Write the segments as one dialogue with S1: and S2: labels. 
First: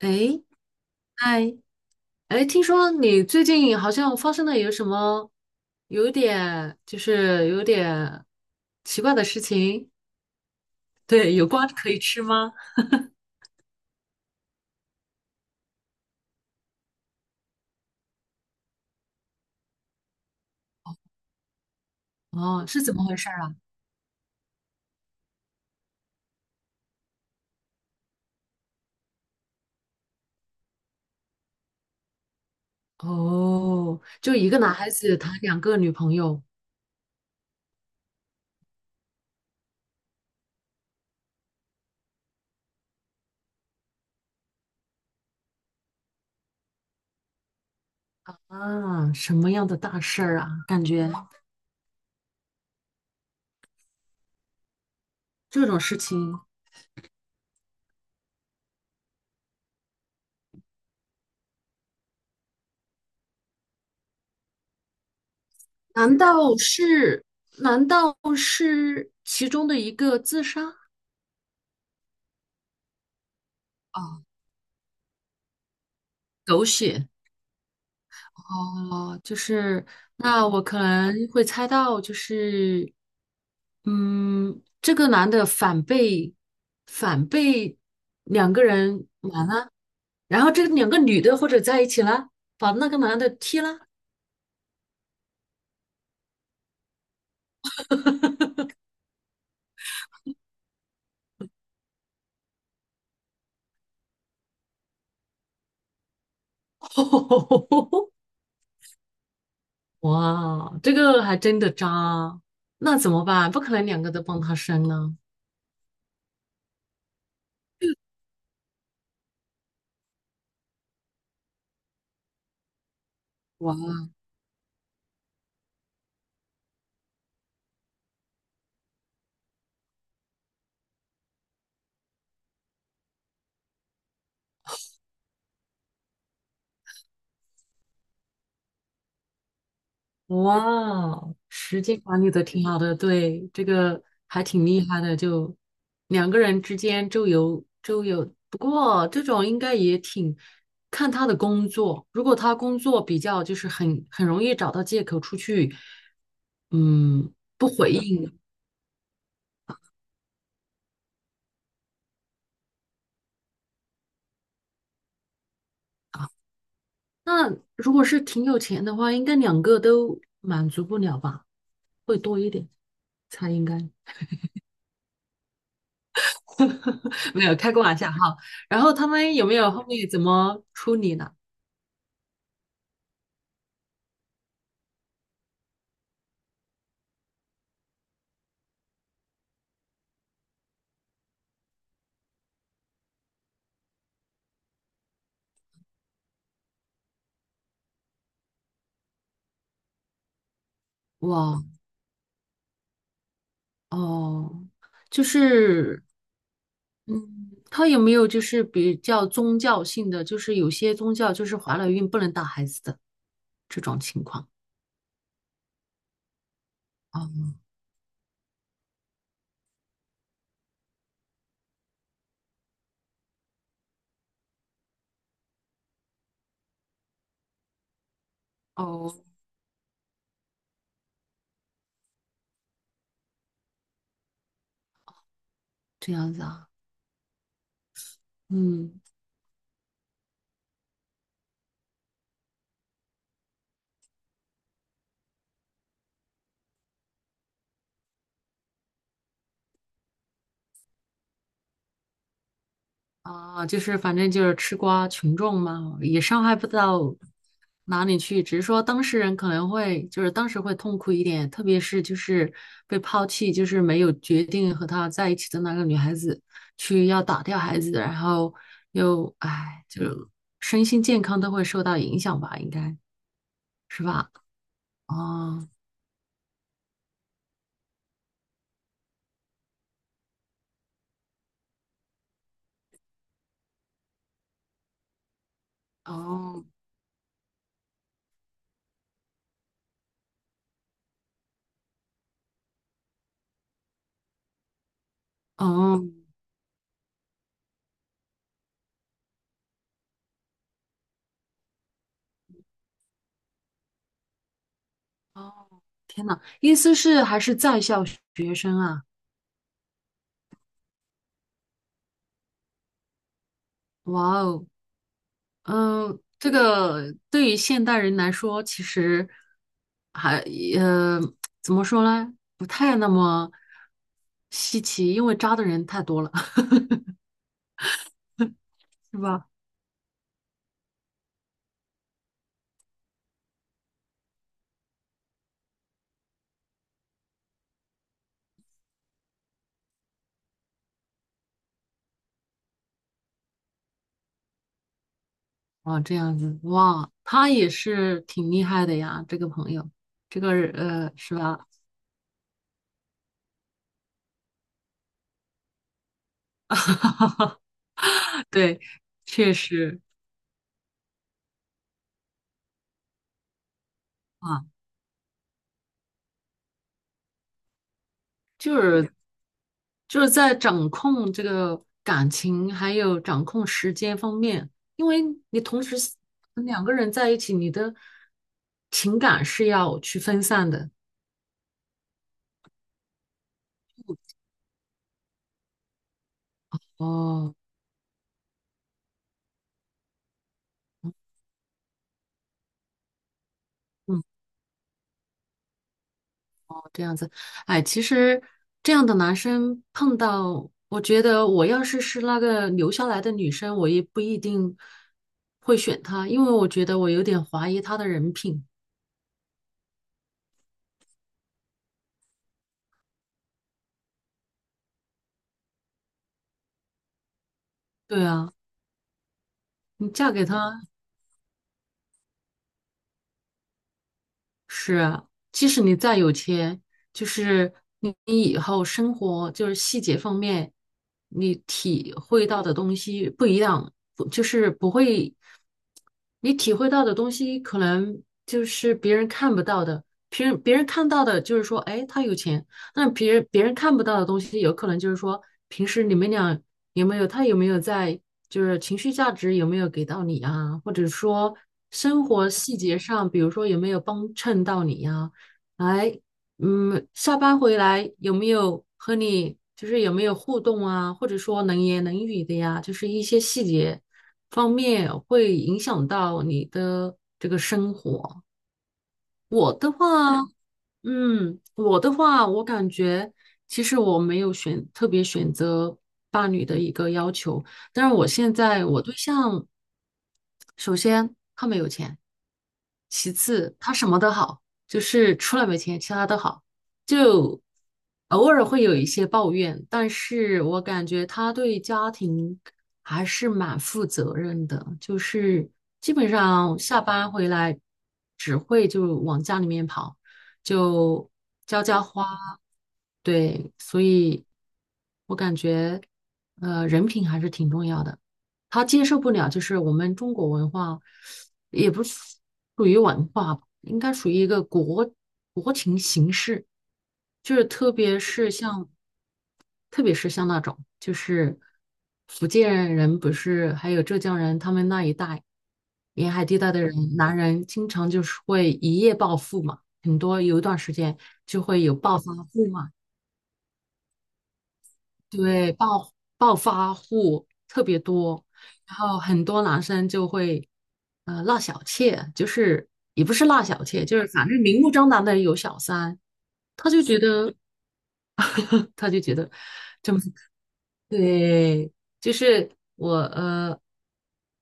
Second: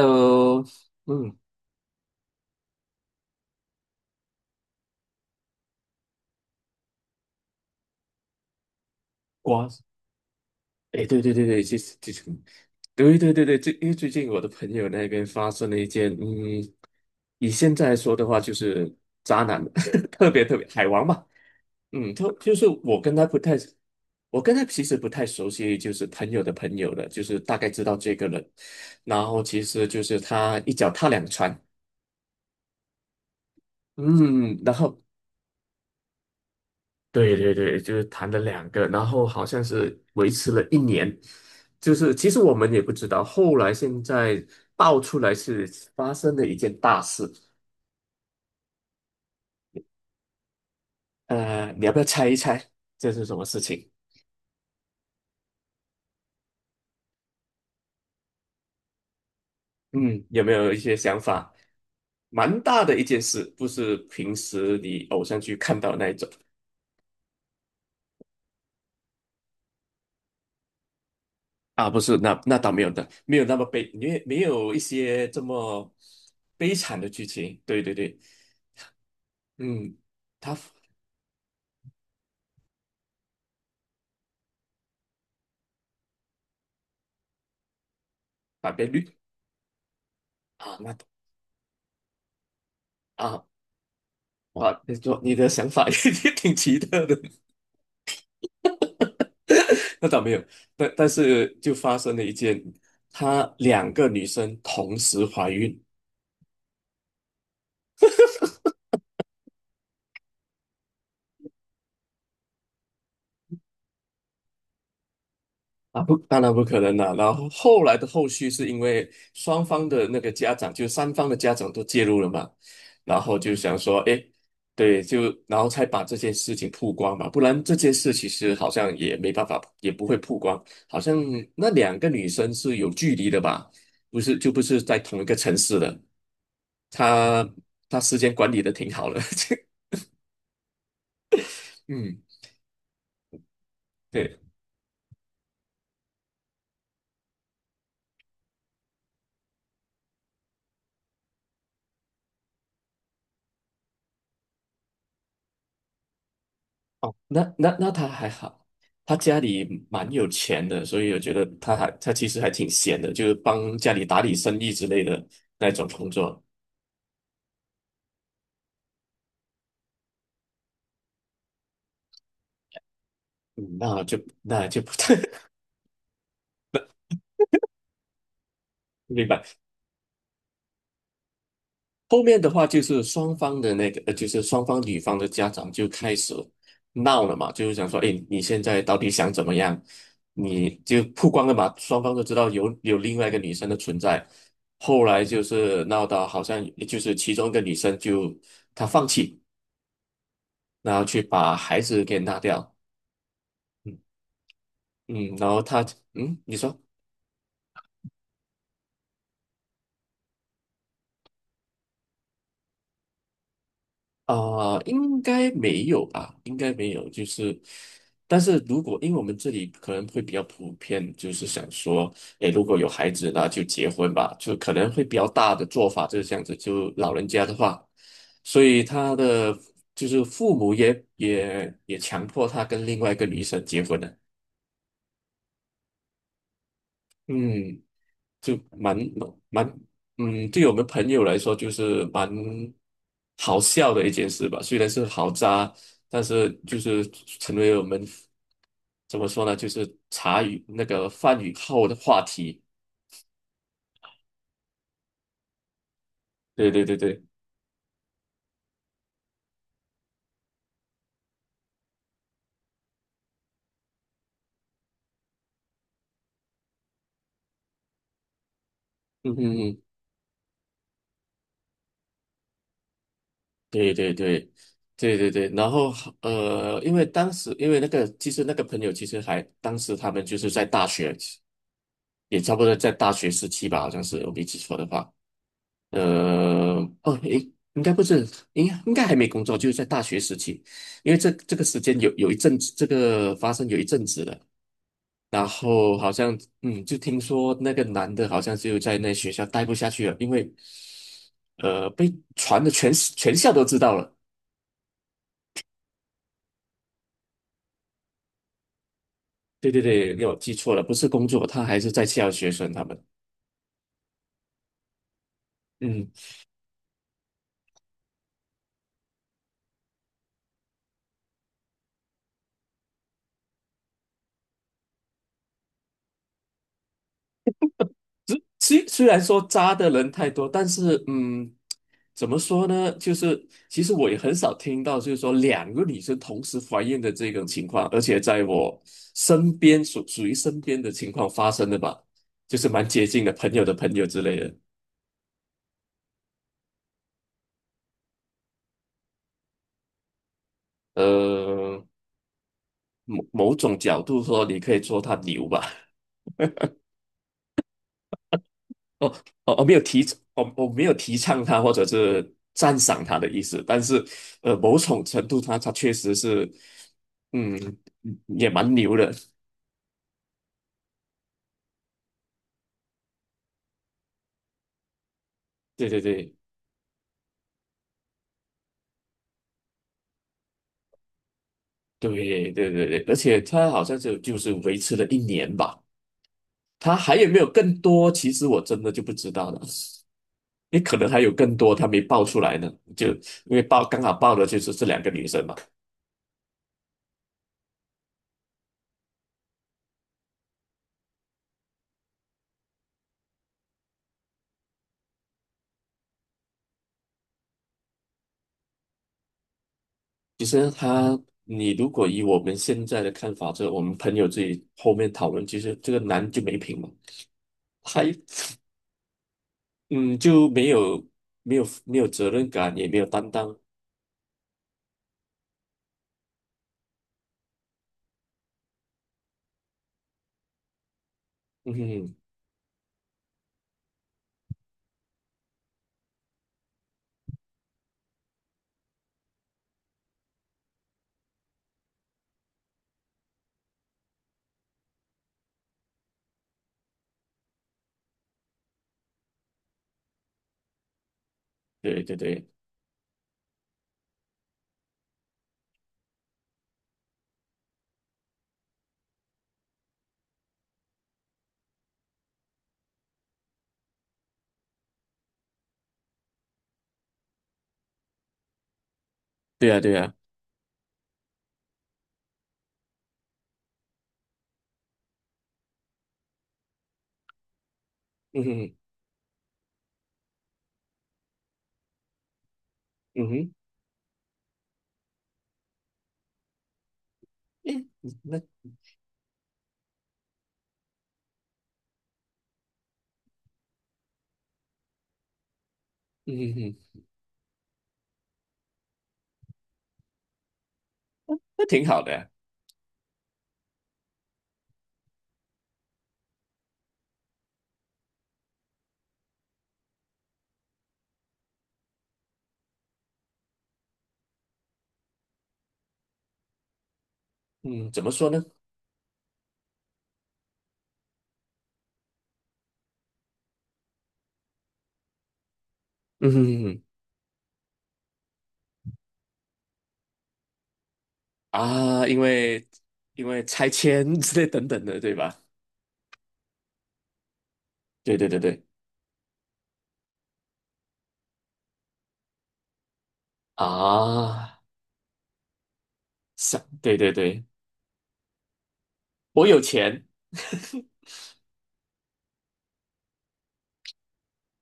S1: 哎，
S2: 嗯，
S1: 嗨，哎，听说你最近好像发生了有什么有一点就是有点奇怪的事
S2: 瓜，
S1: 情。
S2: 哎，对对
S1: 对，
S2: 对
S1: 有
S2: 对，
S1: 瓜
S2: 其
S1: 可
S2: 实
S1: 以
S2: 其
S1: 吃
S2: 实，
S1: 吗？
S2: 对对对对，因为最近我的朋友那边发生了一件，以现在来说的话，就是渣男，特别特别海王嘛，他就
S1: 哦，
S2: 是
S1: 是怎
S2: 我
S1: 么
S2: 跟
S1: 回
S2: 他
S1: 事
S2: 不
S1: 儿
S2: 太，
S1: 啊？
S2: 我跟他其实不太熟悉，就是朋友的朋友了，就是大概知道这个人，然后其实就是他一脚踏两船，
S1: 哦，就一个
S2: 嗯，然
S1: 男孩
S2: 后
S1: 子谈两个女朋友。
S2: 对对对，就是谈了两个，然后好像是维持了一年，就是其实我们也不知道，后来现在爆出来是发生了一件大事。
S1: 啊，什么样的大事儿啊？感觉
S2: 你要不要猜一猜这是什么事情？
S1: 这种事情，
S2: 嗯，有没有一些想法？蛮大的一件事，不是平时你偶像剧看到那一
S1: 难
S2: 种。
S1: 道是难道是其中的一个自杀？
S2: 啊，不是，那倒没有的，没有那么悲，没
S1: 啊，
S2: 没有一些这么
S1: 狗
S2: 悲惨的
S1: 血！
S2: 剧情，对对对，
S1: 哦，就是
S2: 嗯，
S1: 那
S2: 他
S1: 我可能会猜到，就是这个男的反被两个
S2: 反被
S1: 人
S2: 绿。
S1: 瞒了，然后这
S2: 啊，
S1: 两
S2: 那。
S1: 个女的或者在一起了，把那个男的
S2: 啊，
S1: 踢了。
S2: 哇，你说你的想法也 也挺奇特的，那倒没有，但是就发生了一件，她两个女生同时怀孕。
S1: 哇，这个还真的渣，那怎么办？不可能两个都帮他生呢。
S2: 啊，不，当然不可能了。然后后来的后续是因为双方的那个家长，就三方的家长都介入了嘛，然后就想
S1: 哇。
S2: 说，诶，对，就然后才把这件事情曝光嘛，不然这件事其实好像也没办法，也不会曝光，好像那两个女生是有距离的吧，不是就不是在同一个城市的。他他时间管理的挺好的，
S1: 哇，时间
S2: 嗯，
S1: 管理的挺好的，对，这个
S2: 对，
S1: 还挺厉害的，就两个人之间周游周游，不过这种应该也挺看他的工作，如果他工作比较就是很容易找到借口出去。
S2: 哦，
S1: 嗯，
S2: 那
S1: 不
S2: 那那
S1: 回
S2: 他还
S1: 应。
S2: 好，他家里蛮有钱的，所以我觉得他其实还挺闲的，就是帮家里打理生意之类的那种工作，
S1: 那如果是挺有钱的话，应该两个都满足不了吧，会多一点，才应
S2: 嗯，
S1: 该。
S2: 那就那就不 太
S1: 没有开个玩笑哈。然后他
S2: 明
S1: 们有没
S2: 白。
S1: 有后面怎么处理呢？
S2: 后面的话就是双方的那个，就是双方女方的家长就开始闹了嘛，就是想说，哎，你现在到底想怎么样？你就曝光了嘛，双方都知道有另外一个女生的存在。后来就是闹到好像就是其中一个女生就她放弃，然后去把
S1: 哇
S2: 孩子给拿掉，嗯
S1: 哦，就
S2: 嗯，然后她
S1: 是
S2: 你说。
S1: 嗯，他有没有就是比较宗教性的，就是有些宗教就是怀了孕不能打孩子的这种情况？
S2: 应该没有吧？应该没有，就
S1: 哦
S2: 是，但是如果因为我们这里可能会比较普遍，就是想说，诶，如果有孩子，那就结婚吧，就可能会比较大的做法就是这样子，就老人家的话，所以他
S1: 哦，
S2: 的就是父母也强迫他跟另外一个女生结婚了。
S1: 这样子啊，
S2: 嗯。就蛮
S1: 嗯。
S2: 蛮对我们朋友来说就是蛮好笑的一件事吧。虽然是好渣，但是就是成为我们怎么说呢，就是茶余那个饭余后的话题。
S1: 啊，就是反正就是吃瓜群众嘛，也伤害不
S2: 对对对
S1: 到
S2: 对，
S1: 哪里去，只是说当事人可能会就是当时会痛苦一点，特别是就是被抛弃，就是没有决定和他在一起的那个女孩子去要打掉孩子，然后
S2: 嗯
S1: 又
S2: 嗯嗯，
S1: 唉，就身心健康都会受到影响吧，应该
S2: 对
S1: 是
S2: 对
S1: 吧？
S2: 对对对对。
S1: 哦
S2: 然后因为当时因为那个其实那个朋友其实还当时他们就是在大学，也差不多在大学时期吧，好像是我没记错的话。
S1: 哦
S2: 呃，哦，诶，应该不是，应该还没工作，就是在大学时期，因为这个时间有一阵子，这个发生有一阵子了，然后
S1: 哦
S2: 好像就听说那个男的好像就在那学校待不下去了，因为被传的全校都知道了，
S1: 哦，意思是还是在校学生啊？
S2: 对对对，没有记错了，不是工作，他还是在校学生他们，
S1: 哇哦！
S2: 嗯。
S1: 嗯，这个对于现代人来说，其实还呃怎么说呢，不太那么稀奇，因为渣的人太多了。
S2: 虽虽
S1: 是
S2: 然说
S1: 吧？
S2: 渣的人太多，但是怎么说呢？就是其实我也很少听到，就是说两个女生同时怀孕的这种情况，而且在我身边属于身边的情况发生的吧，就是蛮接近的朋友的朋友之类的。
S1: 啊，这样子，哇，他也是挺厉害的呀，这个朋友，这个是吧？
S2: 呃，某种角度说，你可以说他牛吧。
S1: 对，
S2: 哦
S1: 确
S2: 哦哦，没有
S1: 实
S2: 提，我没有提倡他或者是赞赏他的意思，但是
S1: 啊，
S2: 某种程度他确实是，嗯，也蛮
S1: 就
S2: 牛的，
S1: 是。就是在掌控这个感情，还有掌控时间方面，因为你同
S2: 对
S1: 时
S2: 对对
S1: 两个人在一起，你的情感是要去分散的。
S2: 对对对对，而且他好像就是维持了一年吧，他还有没有
S1: 哦，
S2: 更多？其实我真的就不知道了，也可能还有更多他没爆出来呢，就因为爆刚好
S1: 嗯，
S2: 爆的就是这两个女生嘛。
S1: 这样子，哎，其实这样的男生碰到，我觉得我要是是那个留下来的女生，我也不一定会选他，因为我觉得我有点怀疑他的人品。
S2: 其实他，你如果以我们现在的看法，这我们朋友自己后面讨论，其实这个男就没品嘛，还
S1: 对啊，你
S2: 嗯
S1: 嫁给
S2: 就没
S1: 他。
S2: 有没有没有责任感，也没有担当。
S1: 是啊，即使你再有钱，就是你以后生活就是细节方面，你
S2: 嗯
S1: 体
S2: 哼，
S1: 会到的东西不一样，不就是不会。你体会到的东西可能就是别人看不到的，别人看到的就是说，哎，他有钱，那别人看不到的东西，有可能就是说，平时你们俩有没有他有没有在，就是情绪价值有没有给到你啊，或者说
S2: 对对
S1: 生
S2: 对，
S1: 活细节上，比如说有没有帮衬到你呀、哎，嗯，下班回来有没有和你就是有没有互动啊，或者说能言能语的呀？就是一些细节方面会影响到你的这个生活。
S2: 对
S1: 我
S2: 啊
S1: 的
S2: 对啊，
S1: 话，我的话，我感觉其实我没有特别选择伴侣的一个要求，但是我
S2: 嗯
S1: 现
S2: 哼
S1: 在我对象，首先他没有钱，
S2: 嗯
S1: 其
S2: 哼，
S1: 次他什么都好，就是除了没钱，其他都好。就
S2: 诶，那
S1: 偶尔会有一些抱怨，但是我感觉他对家庭还是蛮负责任的，就是基本
S2: 嗯哼，
S1: 上下班回来只会就往家里面跑，就
S2: 那
S1: 浇
S2: 挺好
S1: 浇
S2: 的
S1: 花，
S2: 呀
S1: 对，所以我感觉，人品还是挺重要的。他接受不了，就是我们中国文化，也不属于文化吧，应该属于一个国情形式，就是
S2: 嗯，怎么说呢？
S1: 特别是像，那种，就是福建人不是，还有浙江人，他们那一带沿
S2: 嗯
S1: 海地带
S2: 哼
S1: 的人，男人经常就是会一夜暴富嘛，很多有一段时间就会有
S2: 啊，
S1: 暴
S2: 因
S1: 发
S2: 为
S1: 户嘛。
S2: 拆迁之类等等的，对吧？
S1: 对，暴发户特别
S2: 对对对
S1: 多，
S2: 对
S1: 然后很多男生就会，纳小妾，就是也不是纳小妾，就是反
S2: 啊，
S1: 正明目张胆的有小三，
S2: 想
S1: 他
S2: 对
S1: 就
S2: 对
S1: 觉
S2: 对，
S1: 得 他就觉
S2: 我
S1: 得
S2: 有钱。
S1: 这么 对，就是我呃，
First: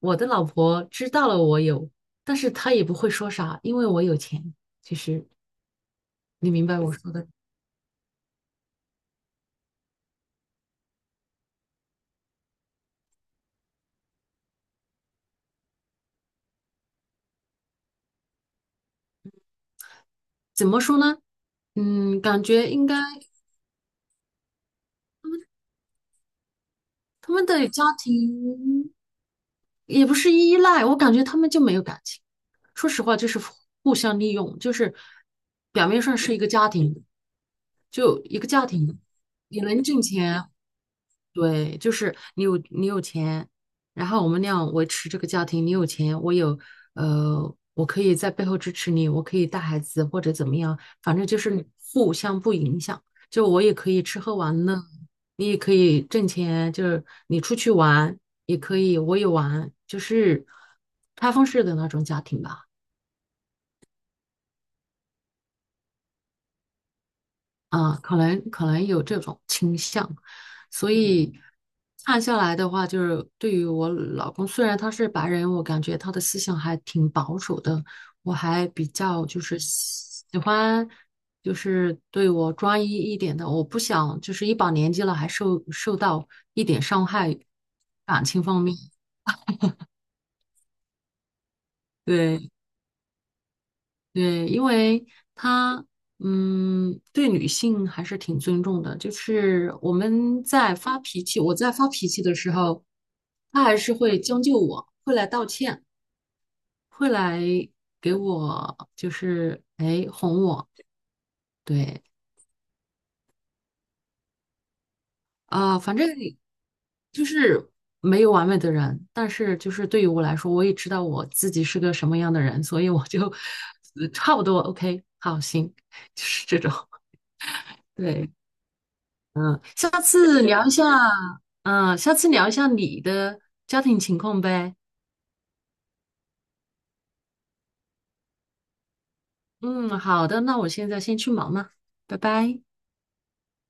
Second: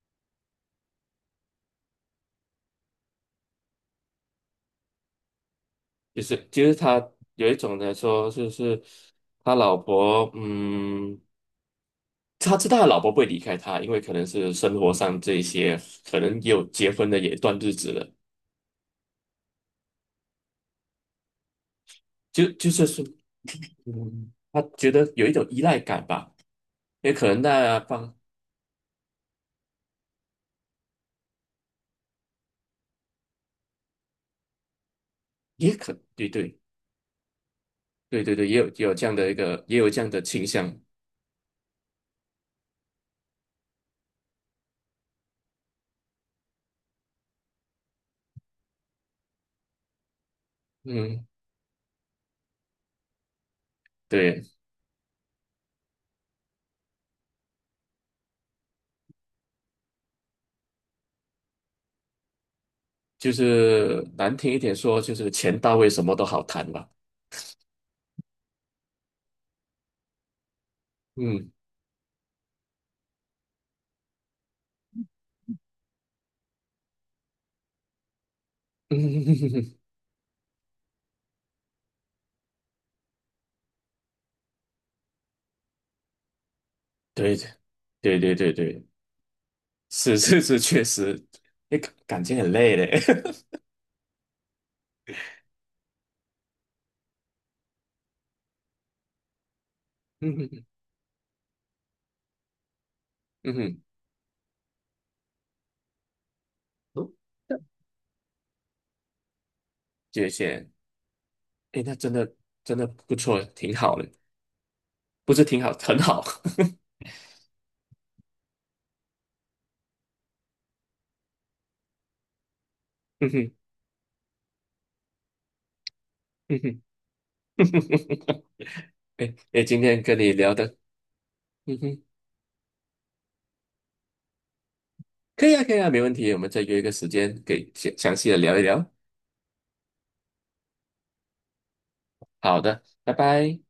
S1: 我的老婆知道了我有，但是她也不会说啥，因为我有钱，其实
S2: 就是
S1: 你
S2: 就
S1: 明
S2: 是
S1: 白我
S2: 他
S1: 说的，
S2: 有一种来说，就是他老婆，他知道他老婆不会离开他，因为可能是生活上这一些，可能也有结婚的也一段日子了，
S1: 怎么说呢？嗯，感
S2: 就就
S1: 觉
S2: 是
S1: 应该。
S2: 说，他觉得有一种依赖感吧，也可
S1: 他
S2: 能
S1: 们的
S2: 那
S1: 家
S2: 方
S1: 庭也不是依赖，我感觉他们就没有感情。说实话，就是互相利用，就是表面上
S2: 对
S1: 是一个
S2: 对
S1: 家庭，就
S2: 对对
S1: 一个
S2: 对，也
S1: 家
S2: 有也有
S1: 庭，
S2: 这样的一
S1: 你
S2: 个也
S1: 能
S2: 有这
S1: 挣
S2: 样的
S1: 钱，
S2: 倾向，
S1: 对，就是你有钱，然后我们俩维持这个家庭，你有钱，我有，我可以在背后支持你，我可以带孩子或者怎么样，反正
S2: 嗯，
S1: 就是互相不影响。就我也可以吃喝
S2: 对，
S1: 玩乐，你也可以挣钱，就是你出去玩也可以，我也玩，就是开放式的那种家庭吧。
S2: 就是难听一点说，就是钱到位什么都好谈吧，
S1: 啊，可能有这种倾向，所以
S2: 嗯
S1: 看下来的话，就是对于我老公，虽然他是白人，我感觉他的思想还挺保守的，我还比较就是
S2: 嗯，
S1: 喜欢，就是对我专一一点的，我不想就是一把年纪了还受到一点伤
S2: 对
S1: 害，
S2: 对
S1: 感
S2: 对
S1: 情
S2: 对
S1: 方面，
S2: 对。是是是，确实，哎，感情
S1: 对。
S2: 很累嘞。
S1: 对，因为他对女性还是挺尊重的。就是我
S2: 嗯
S1: 们
S2: 哼，
S1: 在发脾气，我在发脾气的时候，
S2: 嗯
S1: 他还
S2: 哼，
S1: 是会将就我，会来道歉，
S2: 哦
S1: 会来给我就是哎
S2: 谢
S1: 哄
S2: 谢。
S1: 我。
S2: 哎，那
S1: 对
S2: 真的真的不错，挺好的，不是挺好，
S1: 啊，反
S2: 很
S1: 正
S2: 好。
S1: 就是没有完美的人，但是就是对于我来说，我也知道我自己是个什么样的人，所以我
S2: 嗯
S1: 就
S2: 哼，
S1: 差不多 OK，好，行，就是
S2: 嗯
S1: 这种。
S2: 哼，
S1: 对。
S2: 哎
S1: 嗯，
S2: 哎，今天跟你聊的，嗯哼，
S1: 下次聊一下你的家庭情况呗。
S2: 可以啊，可以啊，没问题。我们再约一个时间，给详细的聊一聊。
S1: 嗯，好的，那我现在先去忙了，拜
S2: 好
S1: 拜。
S2: 的，拜拜。